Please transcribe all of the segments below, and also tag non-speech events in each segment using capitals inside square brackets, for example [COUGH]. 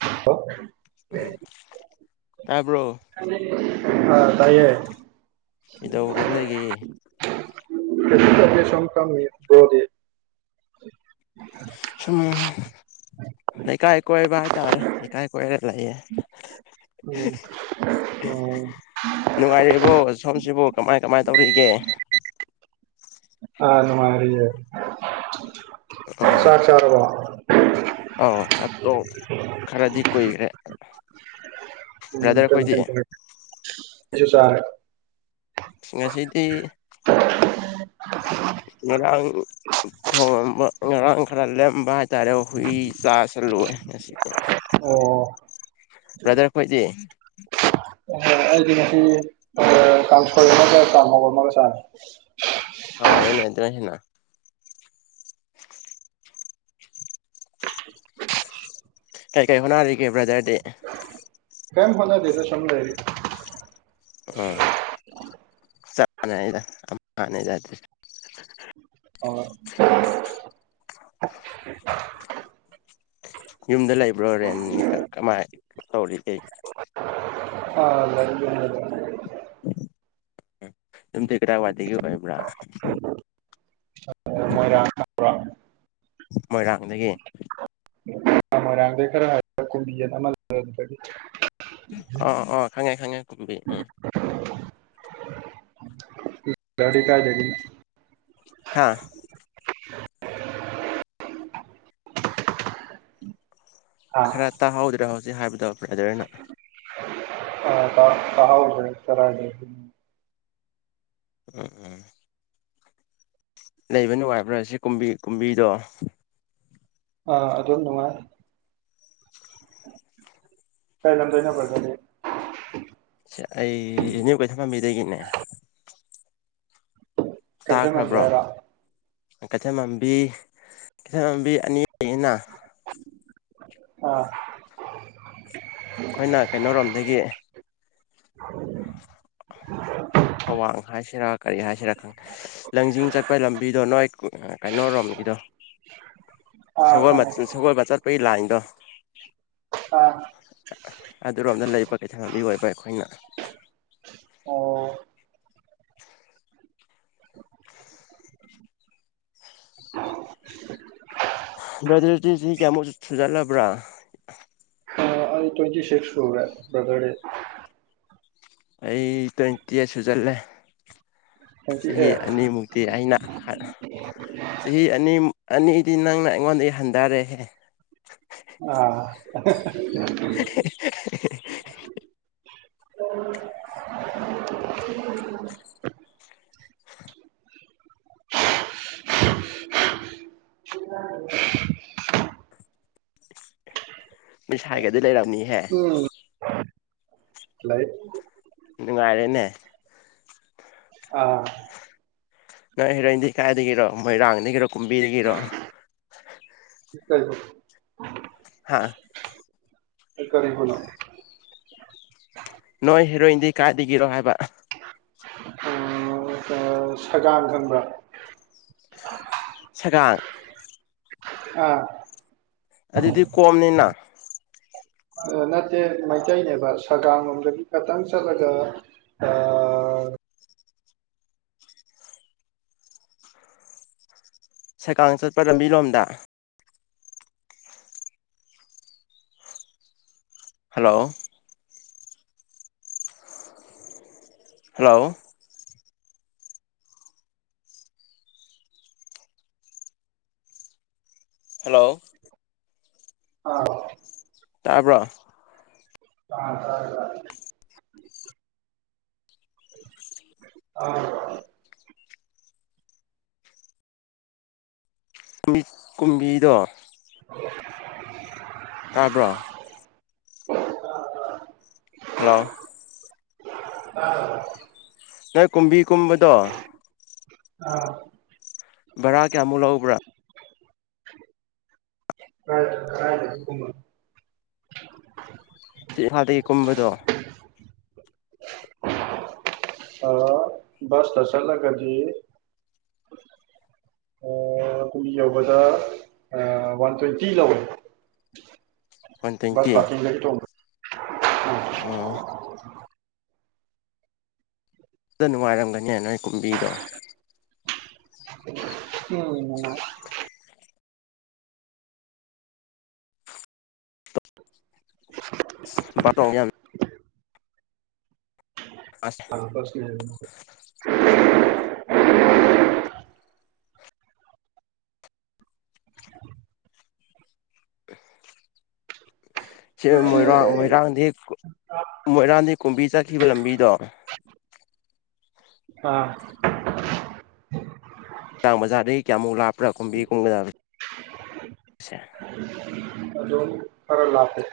ꯍ ꯎꯝ ꯇꯄ ꯎ ꯑꯥ ꯇꯥꯏꯌꯦ ꯀꯩꯗꯧꯔ ꯂꯩꯒꯦ ꯁꯀꯝꯗꯤ [INAUDIBLE] ꯁꯨꯝ ꯂꯩꯀꯥꯏ ꯀꯣꯏꯕ ꯍꯥꯏꯇꯥꯔꯦ ꯂꯩꯀꯥꯏ ꯀꯣꯏꯔ ꯂꯑꯦ ꯎꯝ ꯑꯣ ꯅꯨꯡꯉꯥꯏꯔꯦꯕꯣ ꯁꯣꯝꯁꯤꯕꯨ ꯀꯃꯥꯏ ꯀꯃꯥꯏꯅ ꯇꯧꯔꯛꯒꯦ ꯑꯅ ꯃꯥꯔꯤꯦ ꯆꯥ ꯎꯝ ꯆꯥ ꯋꯥ ꯑꯧ ꯆꯥꯠꯇꯣꯛ ꯈꯔꯗꯤ ꯀꯨꯏꯈ꯭ꯔꯦ ꯕ꯭ꯔꯗꯔꯈꯣꯏꯗꯤ ꯁꯨ ꯁꯥꯔꯦ ꯉꯁꯤꯗꯤ ꯉꯔꯥꯡ ꯊꯣꯡ ꯉꯔꯥꯡ ꯈꯔ ꯂ ꯇꯔꯦ ꯍꯨꯏ ꯆꯥꯥꯁꯜꯂꯨ ꯉꯁꯤꯗꯤ ꯑꯣ ꯕ꯭ꯔꯗꯔ ꯑꯩꯈꯣꯏꯗꯤ ꯑꯣꯍꯣꯏ ꯑꯩꯗꯤ ꯉꯁꯤ ꯀꯥꯡꯊꯣꯏ ꯑꯃꯒ ꯀꯥꯡ ꯃꯧꯕ ꯑꯃꯒ ꯆꯥꯔꯦ ꯍꯥꯎꯔꯦꯅꯦ ꯑꯗꯨꯅ ꯍꯦꯟꯅ [UNINTELLIGIBLE] ꯀꯥꯏ ꯀꯥꯏ ꯍꯅꯔꯒꯦ ꯕ꯭ꯔꯗꯔꯗꯦ ꯀꯩ ꯐꯅꯗꯦ ꯁꯝꯗ ꯍꯥꯏꯔꯤ ꯎ ꯆ ꯅꯗꯅꯗꯦ ꯑꯣ ꯌꯨꯝꯗ ꯂꯩꯕ꯭ꯔꯣ ꯔꯦꯟꯅꯤ ꯀꯃꯥꯏ ꯇꯧꯔꯤꯒꯦ ꯑ ꯂꯩ ꯎꯝ ꯌꯝꯇꯤ ꯀꯗꯥꯏ ꯋꯥꯏꯗꯒꯤ ꯑꯣꯏꯕ꯭ꯔꯥ ꯃꯣꯏꯔꯥꯡ ꯍꯥ꯭ꯔ ꯃꯣꯏꯅ ꯑꯗꯒꯤ ꯃꯣꯏꯔꯥꯡꯗꯩ ꯈꯔ ꯍꯥꯏ ꯀꯨꯝꯕꯤꯅ ꯑꯃꯗꯤ ꯑꯥ ꯑꯥ ꯈꯪꯉꯦ ꯈꯪꯉꯦ ꯀꯨꯝꯕꯤ ꯎꯝ ꯒꯥꯔꯤ ꯀꯥꯏ ꯂꯩꯒ ꯍꯥꯥ [INAUDIBLE] ꯑꯥ ꯈꯔ ꯇꯥ ꯍꯥꯎꯗ꯭ꯔꯥ ꯍꯧ ꯁꯤ ꯍꯥꯏꯕꯗ ꯗꯅ [UNINTELLIGIBLE] ꯎꯝ ꯎꯝ ꯂꯩꯕ ꯅꯨꯡꯉꯥꯏꯕ꯭ꯔꯥ ꯁꯤ ꯀꯨꯝꯕꯤ ꯀꯨꯝꯕꯤꯗꯣ ꯑ ꯑꯗꯨꯝ ꯅꯨꯡꯉꯥꯏ ꯀꯥꯏ ꯂꯝ ꯗꯩꯅꯣ ꯕꯔꯗꯔꯗꯤ ꯑꯩꯅꯤ ꯀꯩ ꯊꯐꯝꯕꯤꯗꯒꯤꯅꯦ ꯀꯩꯊꯦꯜꯃꯥꯟꯕꯤ ꯍꯥꯏꯔꯣ ꯀꯩꯊ ꯃꯝꯕꯤ ꯀꯩꯊ ꯃꯝꯕꯤ ꯑꯅꯤꯅ ꯑ ꯑꯩꯈꯣꯏꯅ ꯀꯩꯅꯣꯔꯣꯝꯗꯒꯤ [UNINTELLIGIBLE] ꯄꯋꯥ ꯃꯈꯥꯏ ꯁꯤꯔꯥ ꯀꯔꯤ ꯍꯥꯏꯁꯤ ꯁꯤꯔ ꯂꯪꯖꯤꯡ ꯆꯠꯄ ꯂꯝꯕꯤꯗꯣ ꯅꯣꯏ ꯀꯩꯅꯣꯣꯔꯣꯝꯒꯤꯗꯣ ꯁ ꯑꯥ ꯈꯪꯉꯦ ꯁꯒꯣꯜꯕ ꯆꯠꯄꯒꯤ ꯂꯥꯏꯟꯗꯣ ꯑꯥ ꯑꯗꯨꯔꯣꯝꯗ ꯂꯩꯕ ꯀꯩꯊꯥꯟꯅꯕꯤ ꯑꯣꯏꯕ ꯑꯩꯈꯣꯏꯅ ꯑꯣ [UNINTELLIGIBLE] ꯕꯔꯗꯔꯗꯤ ꯆꯍꯤ ꯀꯌꯥꯃꯨꯛ ꯁꯨꯖꯜꯂꯕ꯭ꯔꯥ ꯑꯩ ꯇ꯭ꯋꯦꯟꯇꯤ ꯁꯤꯁꯛ ꯁꯨꯔꯦ ꯕꯔꯗꯔꯗꯤ [INAUDIBLE] ꯑꯩ ꯇ꯭ꯋꯦꯟꯇꯤ ꯑꯩꯠꯁꯨ ꯆꯠꯂꯦ ꯇ꯭ꯋꯦꯟꯇꯤ ꯆꯍꯤ ꯑꯦꯠ ꯑꯅꯤꯃꯨꯛꯇꯤ ꯑꯩꯅ ꯆꯍꯤ ꯑꯅꯤ ꯑꯅꯤ ꯗꯤ ꯅꯪꯅ ꯑꯩꯉꯣꯟꯗꯒꯤ ꯍꯟꯊꯔꯦꯍꯦ ꯑꯥ [UNINTELLIGIBLE] [UNINTELLIGIBLE] [UNINTELLIGIBLE] ꯂꯩꯔꯝꯅꯤ ꯍꯦ ꯎꯝ ꯂꯩ ꯅꯨꯡꯉꯥꯏꯔꯦꯅꯦ ꯑꯥ ꯅꯣꯏ ꯍꯦꯔꯣꯏ ꯏꯗꯤ ꯀꯥꯏꯗꯒꯤꯔꯣ ꯃꯣꯏꯔꯥꯡꯗꯒꯤꯗꯒꯤꯔꯣ ꯀꯨꯝꯕꯤꯔꯒꯤꯔꯣ [UNINTELLIGIBLE] ꯍꯥꯥ ꯀꯔꯤꯕꯨꯅꯣ ꯅꯣꯏ ꯍꯦꯔꯣꯏꯟꯗꯤ ꯀꯥꯏꯗꯒꯤꯔꯣ ꯍꯥꯏꯕ ꯁꯒꯝ ꯈꯪꯕ꯭ꯔꯥ ꯁꯒꯥꯡ ꯑꯥ ꯑꯗꯨꯗꯤ ꯀꯣꯝꯅꯤꯅ ꯅꯠꯇꯦ ꯃꯩꯇꯩꯅꯦꯕ ꯁꯒꯥꯡ ꯂꯣꯝꯗꯒꯤ ꯈꯛꯇꯪ ꯆꯠꯂꯒ ꯁꯩꯀꯥꯡ ꯆꯠꯄ ꯂꯝꯕꯤꯔꯣꯝꯗ ꯍꯜꯂꯣ ꯍꯜꯂꯣ ꯍꯜꯂꯣ ꯑꯥ ꯇꯥꯄ ꯑꯥ ꯇ ꯇ ꯑꯥ ꯕꯤ ꯀꯨꯝꯕꯤꯗ [INAUDIBLE] ꯇꯥꯕ꯭ꯔꯣ [INAUDIBLE] ꯍꯜꯂꯣ ꯑ ꯅꯣꯏ ꯀꯨꯝꯕꯤ ꯀꯨꯝꯕꯗꯣ ꯑꯥ ꯕꯔꯥ ꯀꯌꯥꯃꯨꯛ ꯂꯥꯛꯎꯕ꯭ꯔꯥ ꯍꯥꯏ ꯍꯥꯏ ꯀꯃ ꯁꯤ ꯍꯥꯗꯒꯤ ꯀꯃꯗꯨꯣ ꯁ ꯇꯁꯂ ꯀꯗꯤ ꯀꯨꯏ ꯌꯧꯕꯗ ꯋꯥꯟ ꯇ꯭ꯋꯦꯟꯇꯤ ꯂꯧꯋꯦ ꯋꯥꯟ ꯕꯁ ꯇ꯭ꯋꯦꯟꯇꯤ ꯄꯀꯤꯡꯗꯒꯤ ꯇꯣꯛ ꯑꯣ ꯑꯗ ꯅꯨꯡꯉꯥꯏꯔꯝꯒꯅꯦ ꯅꯣꯏ ꯀꯨꯝꯕꯤꯗꯣ ꯎꯝ ꯕꯥ ꯑꯁ ꯄꯁꯅꯦ ꯍꯥꯏ ꯁꯤ ꯃꯣꯏꯔꯥꯡ ꯃꯣꯏꯔꯥꯡꯗꯤꯛ ꯃꯣꯏꯔꯥꯡꯗꯦꯛ ꯀꯨꯝꯕꯤ ꯆꯠꯈꯤꯕ ꯂꯝꯕꯤꯗꯣ ꯑꯥ ꯆꯥꯡꯕꯖꯥꯔꯗꯒꯤ ꯀꯌꯥꯃꯨꯛ ꯂꯥꯞꯄ꯭ꯔꯥ ꯈꯨꯝꯕꯤ ꯀꯨꯝꯕꯖꯥꯦꯦ ꯍꯔ ꯍꯥꯤ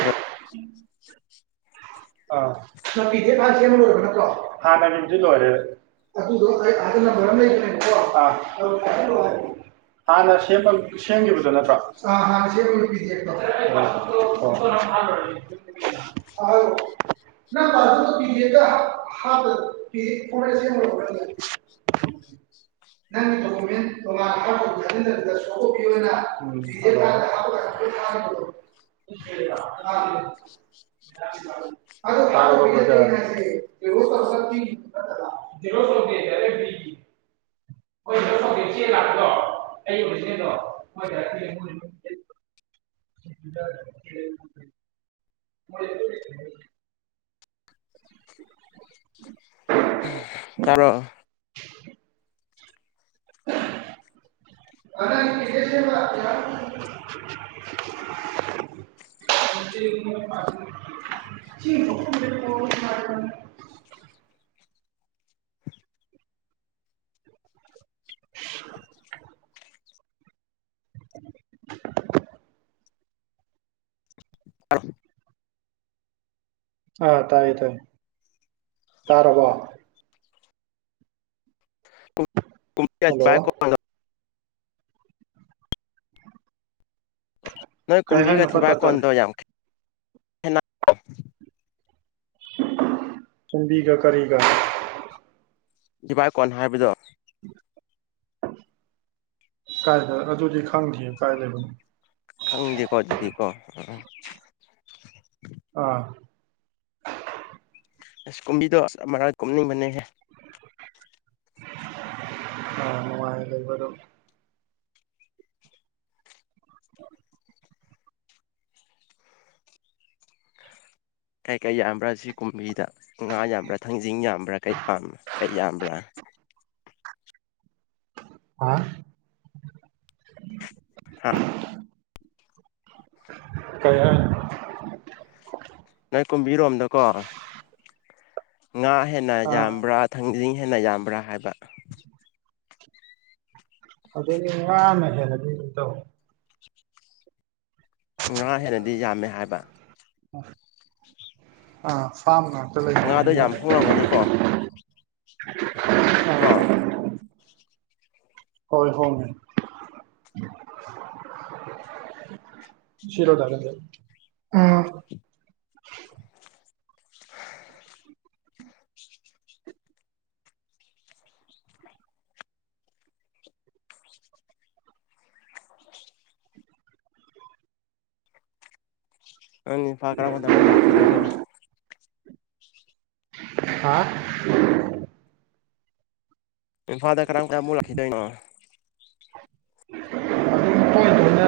ꯈꯔ ꯍꯅ ꯃꯁꯤ ꯂꯣꯏꯔꯦ ꯍꯥꯟꯅ ꯁꯦꯝꯕꯗꯨꯣ ꯅꯠꯇ꯭ꯔꯣ ꯗꯦꯟꯣꯉꯥꯟ [UNINTELLIGIBLE] ꯆ ꯂꯥꯛꯄꯗꯣ ꯑꯩꯕ ꯆꯗꯣ [INAUDIBLE] [INAUDIBLE] ꯆꯂꯣ [INAUDIBLE] ꯑꯁ ꯑꯥ ꯇꯥꯏꯌꯦ ꯇꯥꯏꯌꯦ ꯇꯥꯔ ꯋꯥ ꯀꯨꯝꯌꯥ ꯍꯜꯂꯣ ꯆ꯭ꯔꯥꯏ ꯀꯅ ꯅꯣꯏ ꯀꯩ ꯀꯨꯝꯕꯤꯒ ꯍꯥꯏꯅꯣ ꯄꯠ ꯊꯤꯚꯥꯛ ꯄꯠ ꯇꯠꯂꯦ ꯀꯣꯟꯗꯣ ꯌꯥꯝ ꯍ ꯇꯟꯕꯤꯒ ꯀꯔꯤꯒ ꯗꯤꯚꯏ ꯀꯣꯟ ꯍꯥꯏꯕꯗꯣ ꯀꯥꯏꯗ ꯑꯗꯨꯗꯤ ꯈꯪꯗꯦ ꯀꯥꯏ ꯂꯩꯕꯅꯣ ꯈꯪꯗꯦꯀꯣ ꯑꯗꯨꯗꯤꯀꯣ ꯑ ꯑꯥ ꯑꯁ ꯀꯨꯝꯕꯤꯗ‌ꯣ ꯑꯁ ꯑꯃꯔꯛ ꯀꯨꯝꯅꯤꯡꯕꯅꯤꯍ‌ꯦ ꯑ ꯅꯨꯡꯉꯥꯏ ꯂꯩꯕꯣ ꯀꯩꯀꯩ ꯌꯥꯝꯕ꯭ꯔꯥ ꯁꯤ ꯀꯨꯝꯕꯤꯗ ꯉꯥ ꯌꯥꯝꯕ꯭ꯔꯥ ꯊꯥꯡꯖꯤꯡ ꯌꯥꯝꯕ꯭ꯔꯥ ꯀꯩ ꯄꯥꯝꯕꯥ ꯀꯩ ꯌꯥꯝꯕ꯭ꯔꯥ ꯍꯥ ꯍꯥ ꯀꯩ ꯍꯥꯏꯅ‌ꯣ ꯅ‌ꯣꯏ ꯀꯨꯝꯕꯤꯔꯣꯝꯗꯀꯣ ꯉꯥ ꯍꯦꯟꯅ ꯑꯥ ꯌꯥꯝꯕ꯭ꯔꯥ ꯊꯪꯖꯤꯡ ꯍꯦꯟꯅ ꯌꯥꯝꯕ꯭ꯔꯥ ꯍꯥꯏꯕ ꯑꯗꯨꯗꯤ ꯉꯥꯅ ꯍ‌ꯦꯜꯂꯅꯤ ꯏꯇꯥꯎ ꯉꯥ ꯍꯦꯟꯅꯗꯤ ꯌꯥꯝꯃꯦ ꯍꯥꯏꯕ ꯑ ꯐꯥꯝ ꯉꯥꯛ ꯉꯥꯗꯣ ꯇꯂꯩꯕꯅꯤꯅ ꯌꯥꯝ ꯍꯣꯡꯂꯝꯒꯅꯤꯀꯣ [UNINTELLIGIBLE] ꯀ‌ꯣ ꯍꯣꯏ ꯍ‌ꯣꯡꯉ‌ꯦ ꯁꯤꯔꯣ ꯗꯥ ꯄ‌ꯦꯝꯖꯤꯠ ꯅꯪ ꯏꯝꯐꯥꯜ ꯀꯔꯝꯀꯥꯟꯗ ꯃ‌ꯣꯛ ꯂꯥꯛꯈꯤꯗ‌ꯣꯏꯔꯣ ꯍꯥ ꯏꯝꯐꯥꯜꯗ ꯀꯔꯝꯀꯥꯟꯃꯨꯛ ꯂꯥꯛꯈꯤꯗꯣꯏꯅꯣ [UNINTELLIGIBLE] ꯑꯗꯨꯝ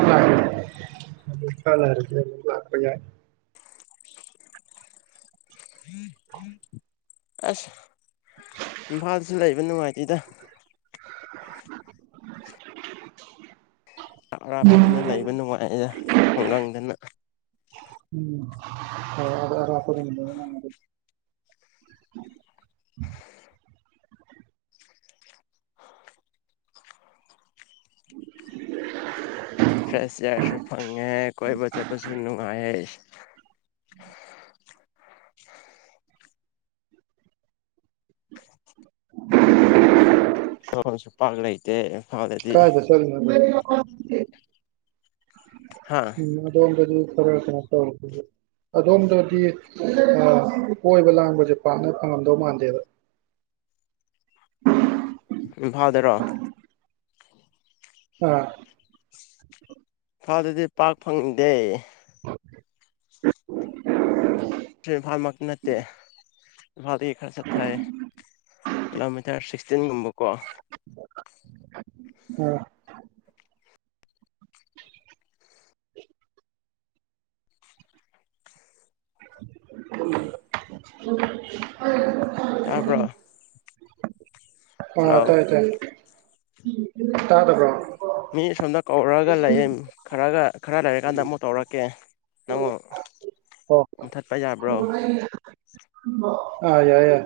ꯈꯥꯔ ꯂꯩꯔꯗꯤ ꯑꯗꯨꯝ ꯂꯥꯛꯄ ꯌꯥꯏ [UNINTELLIGIBLE] ꯑꯁ ꯏꯝꯐꯥꯜꯁꯨ ꯂꯩꯕ ꯅꯨꯡꯉꯥꯏꯇꯦꯗ ꯑ ꯑꯔꯥꯞꯄꯗꯅ ꯂꯩꯕ ꯅꯨꯡꯉꯥꯏꯌꯦ ꯈꯨꯡꯒꯪꯗꯅ ꯎꯝ [UNINTELLIGIBLE] [UNINTELLIGIBLE] ꯐ꯭ꯔꯦꯁ ꯏꯌꯥꯔꯁꯨ ꯐꯪꯉꯦ ꯀꯣꯏꯕ ꯆꯠꯄꯁꯨ ꯅꯨꯡꯉꯥꯏ [UNINTELLIGIBLE] [UNINTELLIGIBLE] ꯁꯨ ꯄꯥꯛ ꯂꯩ ꯇ‌ꯦ ꯀꯥꯏꯗ ꯆꯠꯂꯤꯅ‌ꯣ ꯍꯥ ꯎꯝ ꯑꯗꯣꯝꯗꯗꯤ ꯈꯔ ꯀꯩꯅꯣ ꯇꯧ ꯑꯗꯣꯝꯗꯗꯤ ꯀꯣꯏꯕ ꯂꯥꯡꯕꯁꯦ ꯄꯥꯛꯅ ꯐꯪꯉꯝꯗꯧ ꯃꯥꯟꯗꯦꯕ ꯏꯝꯐꯥꯜꯗꯔꯣ ꯑꯥ ꯏꯝꯐꯥꯗꯗꯤ ꯄꯥꯛ ꯐꯪꯗꯦ ꯏꯝꯐꯥꯜꯃꯛ ꯅꯠꯇꯦ ꯐꯥꯎꯒꯤ ꯈꯔ ꯆꯠ ꯊꯥꯏ ꯀꯤꯂꯣꯃꯤꯇꯔ ꯁꯤ ꯆꯆꯤꯟꯒꯨꯝꯕꯀꯣ ꯎꯝ [INAUDIBLE] ꯇꯥꯕꯔꯣ ꯑ ꯇꯥꯏ ꯇꯥꯏ ꯇꯥꯗꯄ꯭ꯔꯣ ꯃꯤ ꯁꯣꯝꯗ ꯀꯧꯔꯒ ꯂꯩꯌꯦ ꯈꯔꯒ ꯈꯔ ꯂꯩꯔꯀꯥꯟꯗ ꯑꯃꯨꯛ ꯇꯧꯔꯛꯀꯦ ꯅꯪ ꯑꯣ ꯃꯨꯊꯠꯄ ꯌꯥꯕ꯭ꯔꯣ ꯑ ꯌꯥꯏ ꯌꯥ